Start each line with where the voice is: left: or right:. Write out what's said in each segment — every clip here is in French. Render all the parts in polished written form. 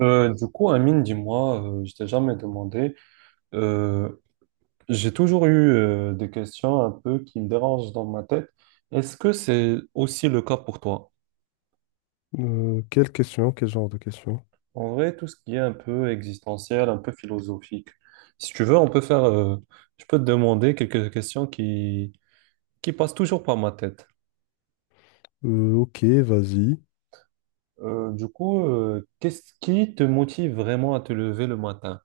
right: Du coup, Amine, dis-moi, je t'ai jamais demandé, euh, j'ai toujours eu des questions un peu qui me dérangent dans ma tête. Est-ce que c'est aussi le cas pour toi?
left: Quelle question, quel genre de question?
right: En vrai, tout ce qui est un peu existentiel, un peu philosophique. Si tu veux, on peut faire, je peux te demander quelques questions qui passent toujours par ma tête.
left: Ok, vas-y.
right: Du coup, qu'est-ce qui te motive vraiment à te lever le matin?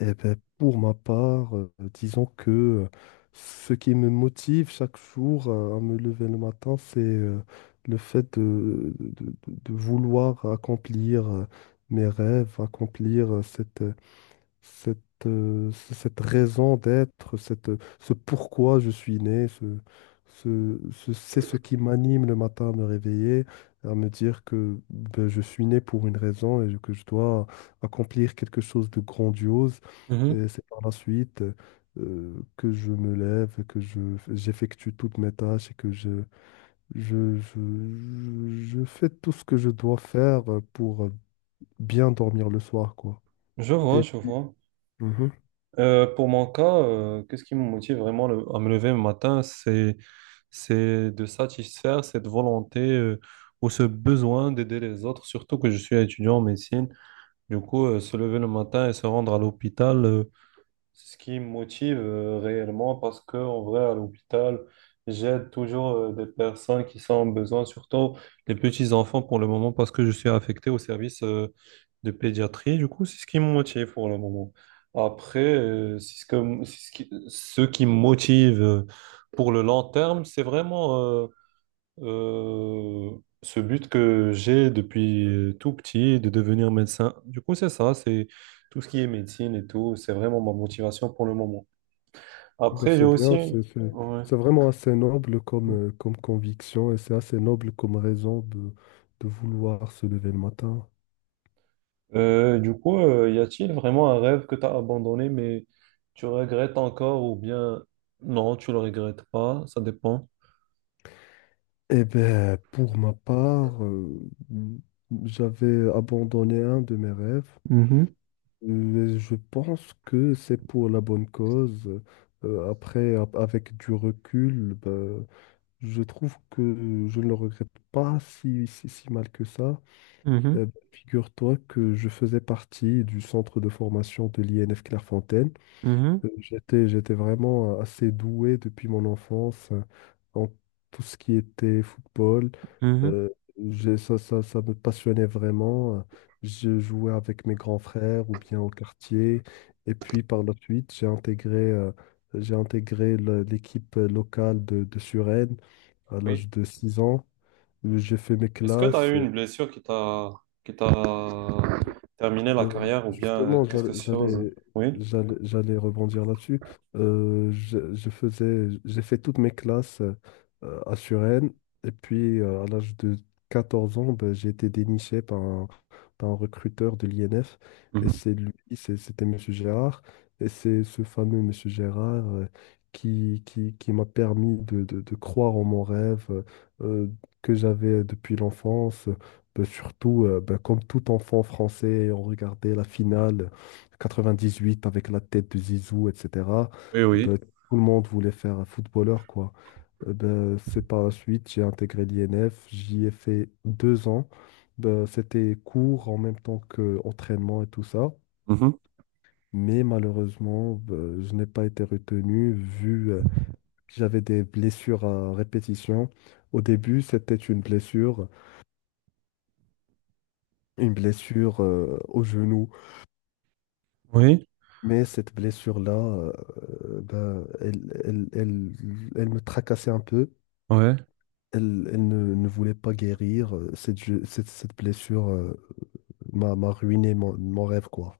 left: Eh ben, pour ma part, disons que ce qui me motive chaque jour à me lever le matin, c'est le fait de vouloir accomplir mes rêves, accomplir cette raison d'être, ce pourquoi je suis né, c'est ce qui m'anime le matin à me réveiller, à me dire que ben, je suis né pour une raison et que je dois accomplir quelque chose de grandiose.
right: Mhm.
left: Et c'est par la suite que je me lève, j'effectue toutes mes tâches et que je, je, je, je fais tout ce que je dois faire pour bien dormir le soir, quoi.
right: Je vois,
left: Et
right: je
left: puis.
right: vois.
left: Mhm.
right: Pour mon cas, qu'est-ce qui me motive vraiment à me lever le matin, c'est de satisfaire cette volonté ou ce besoin d'aider les autres, surtout que je suis étudiant en médecine. Du coup, se lever le matin et se rendre à l'hôpital, c'est ce qui me motive réellement, parce que en vrai à l'hôpital j'aide toujours des personnes qui sont en besoin, surtout les petits enfants pour le moment, parce que je suis affecté au service de pédiatrie. Du coup, c'est ce qui me motive pour le moment. Après c'est ce qui me motive pour le long terme, c'est vraiment euh, ce but que j'ai depuis tout petit de devenir médecin. Du coup, c'est ça, c'est tout ce qui est médecine et tout, c'est vraiment ma motivation pour le moment.
left: Bah,
right: Après, j'ai
left: c'est bien,
right: aussi... Ouais.
left: c'est vraiment assez noble comme conviction et c'est assez noble comme raison de vouloir se lever le matin.
right: Du coup, y a-t-il vraiment un rêve que tu as abandonné, mais tu regrettes encore, ou bien non, tu le regrettes pas, ça dépend.
left: Eh bien, pour ma part, j'avais abandonné un de mes rêves.
right: Mhm,
left: Je pense que c'est pour la bonne cause. Après, avec du recul, ben, je trouve que je ne le regrette pas si mal que ça. Bah, figure-toi que je faisais partie du centre de formation de l'INF Clairefontaine.
right: mhm,
left: J'étais vraiment assez doué depuis mon enfance en tout ce qui était football.
right: mhm, mhm.
left: Euh, ça me passionnait vraiment. Je jouais avec mes grands frères ou bien au quartier. Et puis par la suite, j'ai intégré l'équipe locale de Suresnes à
right: Oui.
left: l'âge de 6 ans. J'ai fait mes
right: Est-ce que tu as
left: classes.
right: eu une blessure qui t'a terminé la carrière, ou bien
left: Justement,
right: qu'est-ce
left: j'a-
right: que c'est chose?
left: j'allais,
right: Oui.
left: j'allais, j'allais rebondir là-dessus. J'ai fait toutes mes classes à Suresnes. Et puis, à l'âge de 14 ans, ben, j'ai été déniché par un recruteur de l'INF. Et
right: Mhm.
left: c'est lui, c'était Monsieur Gérard. Et c'est ce fameux Monsieur Gérard qui m'a permis de croire en mon rêve euh, que j'avais depuis l'enfance. Bah, surtout, comme tout enfant français, on regardait la finale 98 avec la tête de Zizou, etc.
right: Oui, oui.
left: Bah, tout le monde voulait faire un footballeur, quoi. Ben, c'est par la suite, j'ai intégré l'INF, j'y ai fait 2 ans. Ben, c'était cours en même temps que entraînement et tout ça.
right: Mhm.
left: Mais malheureusement, ben, je n'ai pas été retenu vu que j'avais des blessures à répétition. Au début, c'était une blessure au genou.
right: Oui,
left: Mais cette blessure-là, ben, elle me tracassait un peu.
right: ouais.
left: Elle ne voulait pas guérir. Cette blessure m'a ruiné mon rêve, quoi.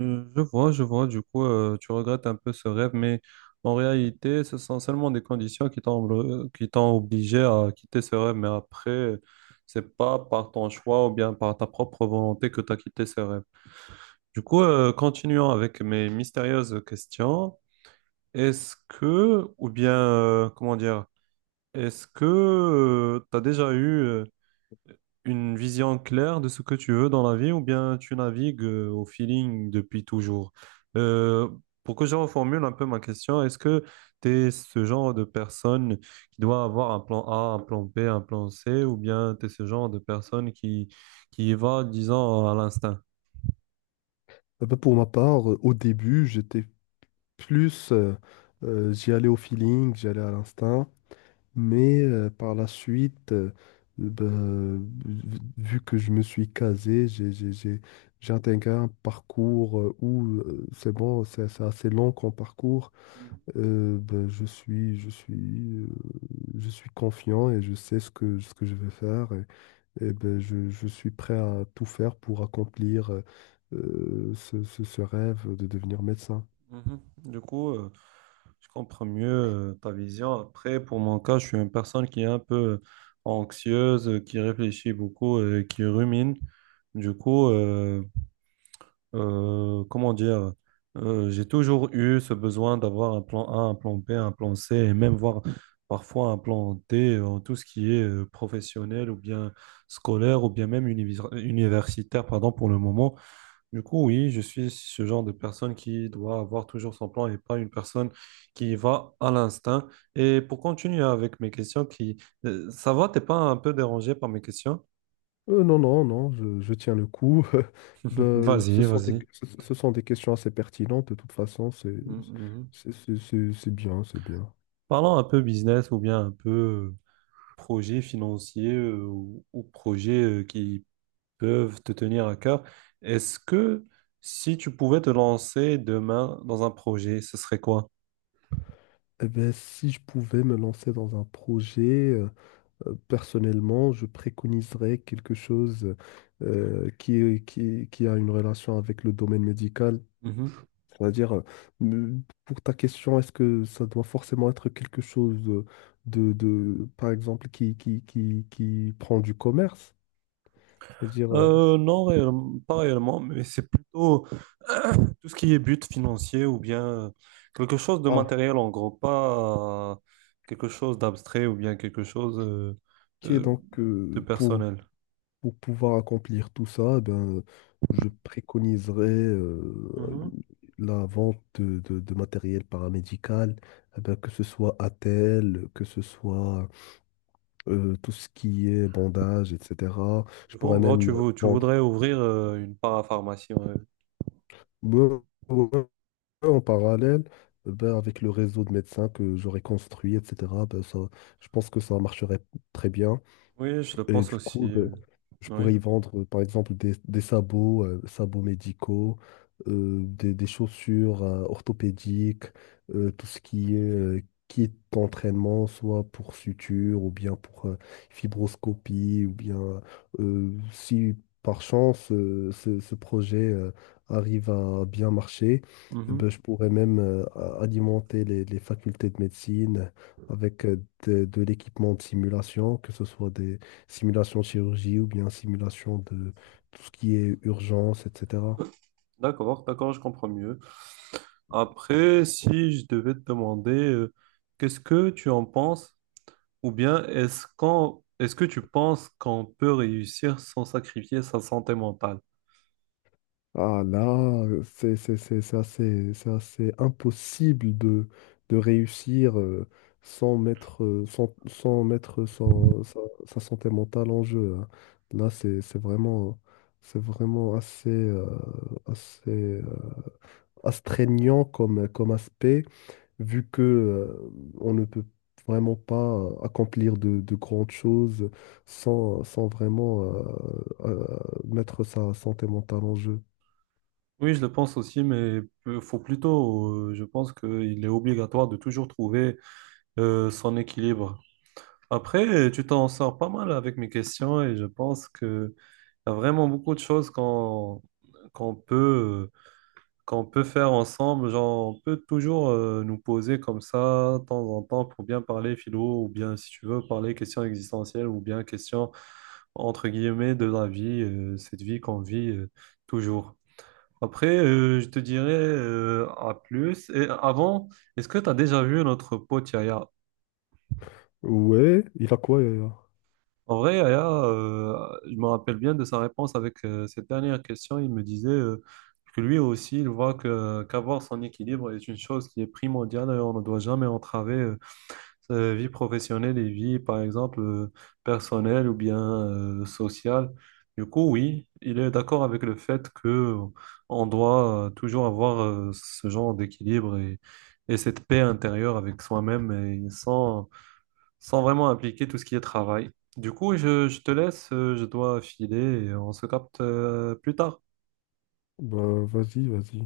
right: Je vois, je vois. Du coup, tu regrettes un peu ce rêve, mais en réalité, ce sont seulement des conditions qui qui t'ont obligé à quitter ce rêve. Mais après, c'est pas par ton choix ou bien par ta propre volonté que tu as quitté ce rêve. Du coup, continuons avec mes mystérieuses questions. Est-ce que, ou bien, comment dire, est-ce que tu as déjà eu une vision claire de ce que tu veux dans la vie, ou bien tu navigues au feeling depuis toujours? Euh, pour que je reformule un peu ma question, est-ce que tu es ce genre de personne qui doit avoir un plan A, un plan B, un plan C, ou bien tu es ce genre de personne qui y va, disons, à l'instinct?
left: Ben, pour ma part, au début, j'étais plus... euh, j'y allais au feeling, j'y allais à l'instinct. Mais par la suite, ben, vu vu que je me suis casé, j'ai intégré un parcours où c'est bon, c'est assez long comme parcours. Ben, euh, je suis confiant et je sais ce que je vais faire et ben, je suis prêt à tout faire pour accomplir ce rêve de devenir médecin.
right: Mhm. Du coup, je comprends mieux ta vision. Après, pour mon cas, je suis une personne qui est un peu anxieuse, qui réfléchit beaucoup et qui rumine. Du coup, comment dire, j'ai toujours eu ce besoin d'avoir un plan A, un plan B, un plan C et même voir parfois un plan D en tout ce qui est professionnel ou bien scolaire ou bien même universitaire, pardon, pour le moment. Du coup, oui, je suis ce genre de personne qui doit avoir toujours son plan et pas une personne qui va à l'instinct. Et pour continuer avec mes questions qui... Ça va, t'es pas un peu dérangé par mes questions?
left: Non, non, non, je tiens le coup. Ben, ce
right: Vas-y,
left: sont des,
right: vas-y.
left: ce, ce sont des questions assez pertinentes. De toute façon,
right: Mm, mhm.
left: c'est bien, c'est bien.
right: Parlons un peu business ou bien un peu projet financier ou projet qui peuvent te tenir à cœur. Est-ce que si tu pouvais te lancer demain dans un projet, ce serait quoi?
left: Eh ben, si je pouvais me lancer dans un projet, personnellement, je préconiserais quelque chose qui a une relation avec le domaine médical. C'est-à-dire, pour ta question, est-ce que ça doit forcément être quelque chose par exemple, qui prend du commerce? C'est-à-dire,
right: Non, pas réellement, mais c'est plutôt tout ce qui est but financier ou bien quelque chose de
left: ah,
right: matériel en gros, pas quelque chose d'abstrait ou bien quelque chose
left: ok,
right: euh,
left: donc
right: de personnel.
left: Pour pouvoir accomplir tout ça, eh ben, je préconiserais
right: Mhm.
left: la vente de matériel paramédical, eh ben, que ce soit attelle, que ce soit tout ce qui est bandage, etc. Je
right: Du coup, en
left: pourrais
right: gros,
left: même
right: tu voudrais
left: vendre.
right: ouvrir une parapharmacie. Ouais.
left: Ouais, ouais, en parallèle eh ben, avec le réseau de médecins que j'aurais construit, etc., ben, ça, je pense que ça marcherait très bien.
right: Oui, je le
left: Et
right: pense
left: du
right: aussi.
left: coup, je
right: Oui.
left: pourrais y vendre, par exemple, des sabots, sabots médicaux, des chaussures orthopédiques, tout ce qui est kit d'entraînement, soit pour suture ou bien pour fibroscopie, ou bien si par chance ce projet arrive à bien marcher, eh ben,
right: Mhm.
left: je pourrais même alimenter les facultés de médecine avec de l'équipement de simulation, que ce soit des simulation de chirurgie ou bien simulation de tout ce qui est urgence, etc.
right: D'accord, d'accord, je comprends mieux. Après, si je devais te demander, qu'est-ce que tu en penses? Ou bien est-ce que tu penses qu'on peut réussir sans sacrifier sa santé mentale?
left: Ah là, c'est assez impossible de réussir sans mettre, sans, sans mettre sa santé mentale en jeu, hein. Là, c'est vraiment assez, assez euh, astreignant comme aspect. Vu que on ne peut vraiment pas accomplir de grandes choses sans vraiment mettre sa santé mentale en jeu.
right: Oui, je le pense aussi, mais faut plutôt, je pense qu'il est obligatoire de toujours trouver son équilibre. Après, tu t'en sors pas mal avec mes questions et je pense qu'il y a vraiment beaucoup de choses qu'on peut qu'on peut faire ensemble. Genre, on peut toujours nous poser comme ça, de temps en temps, pour bien parler philo, ou bien, si tu veux, parler questions existentielles, ou bien questions, entre guillemets, de la vie, cette vie qu'on vit toujours. Après, je te dirais à plus. Et avant, est-ce que tu as déjà vu notre pote Yaya?
left: Ouais, il a quoi, Yaya?
right: En vrai, Aya, je me rappelle bien de sa réponse avec cette dernière question. Il me disait que lui aussi, il voit que qu'avoir son équilibre est une chose qui est primordiale et on ne doit jamais entraver sa vie professionnelle et vie, par exemple, personnelle ou bien sociale. Du coup, oui, il est d'accord avec le fait que on doit toujours avoir ce genre d'équilibre, et cette paix intérieure avec soi-même et sans vraiment impliquer tout ce qui est travail. Du coup, je te laisse, je dois filer et on se capte plus tard.
left: Bah, vas-y, vas-y.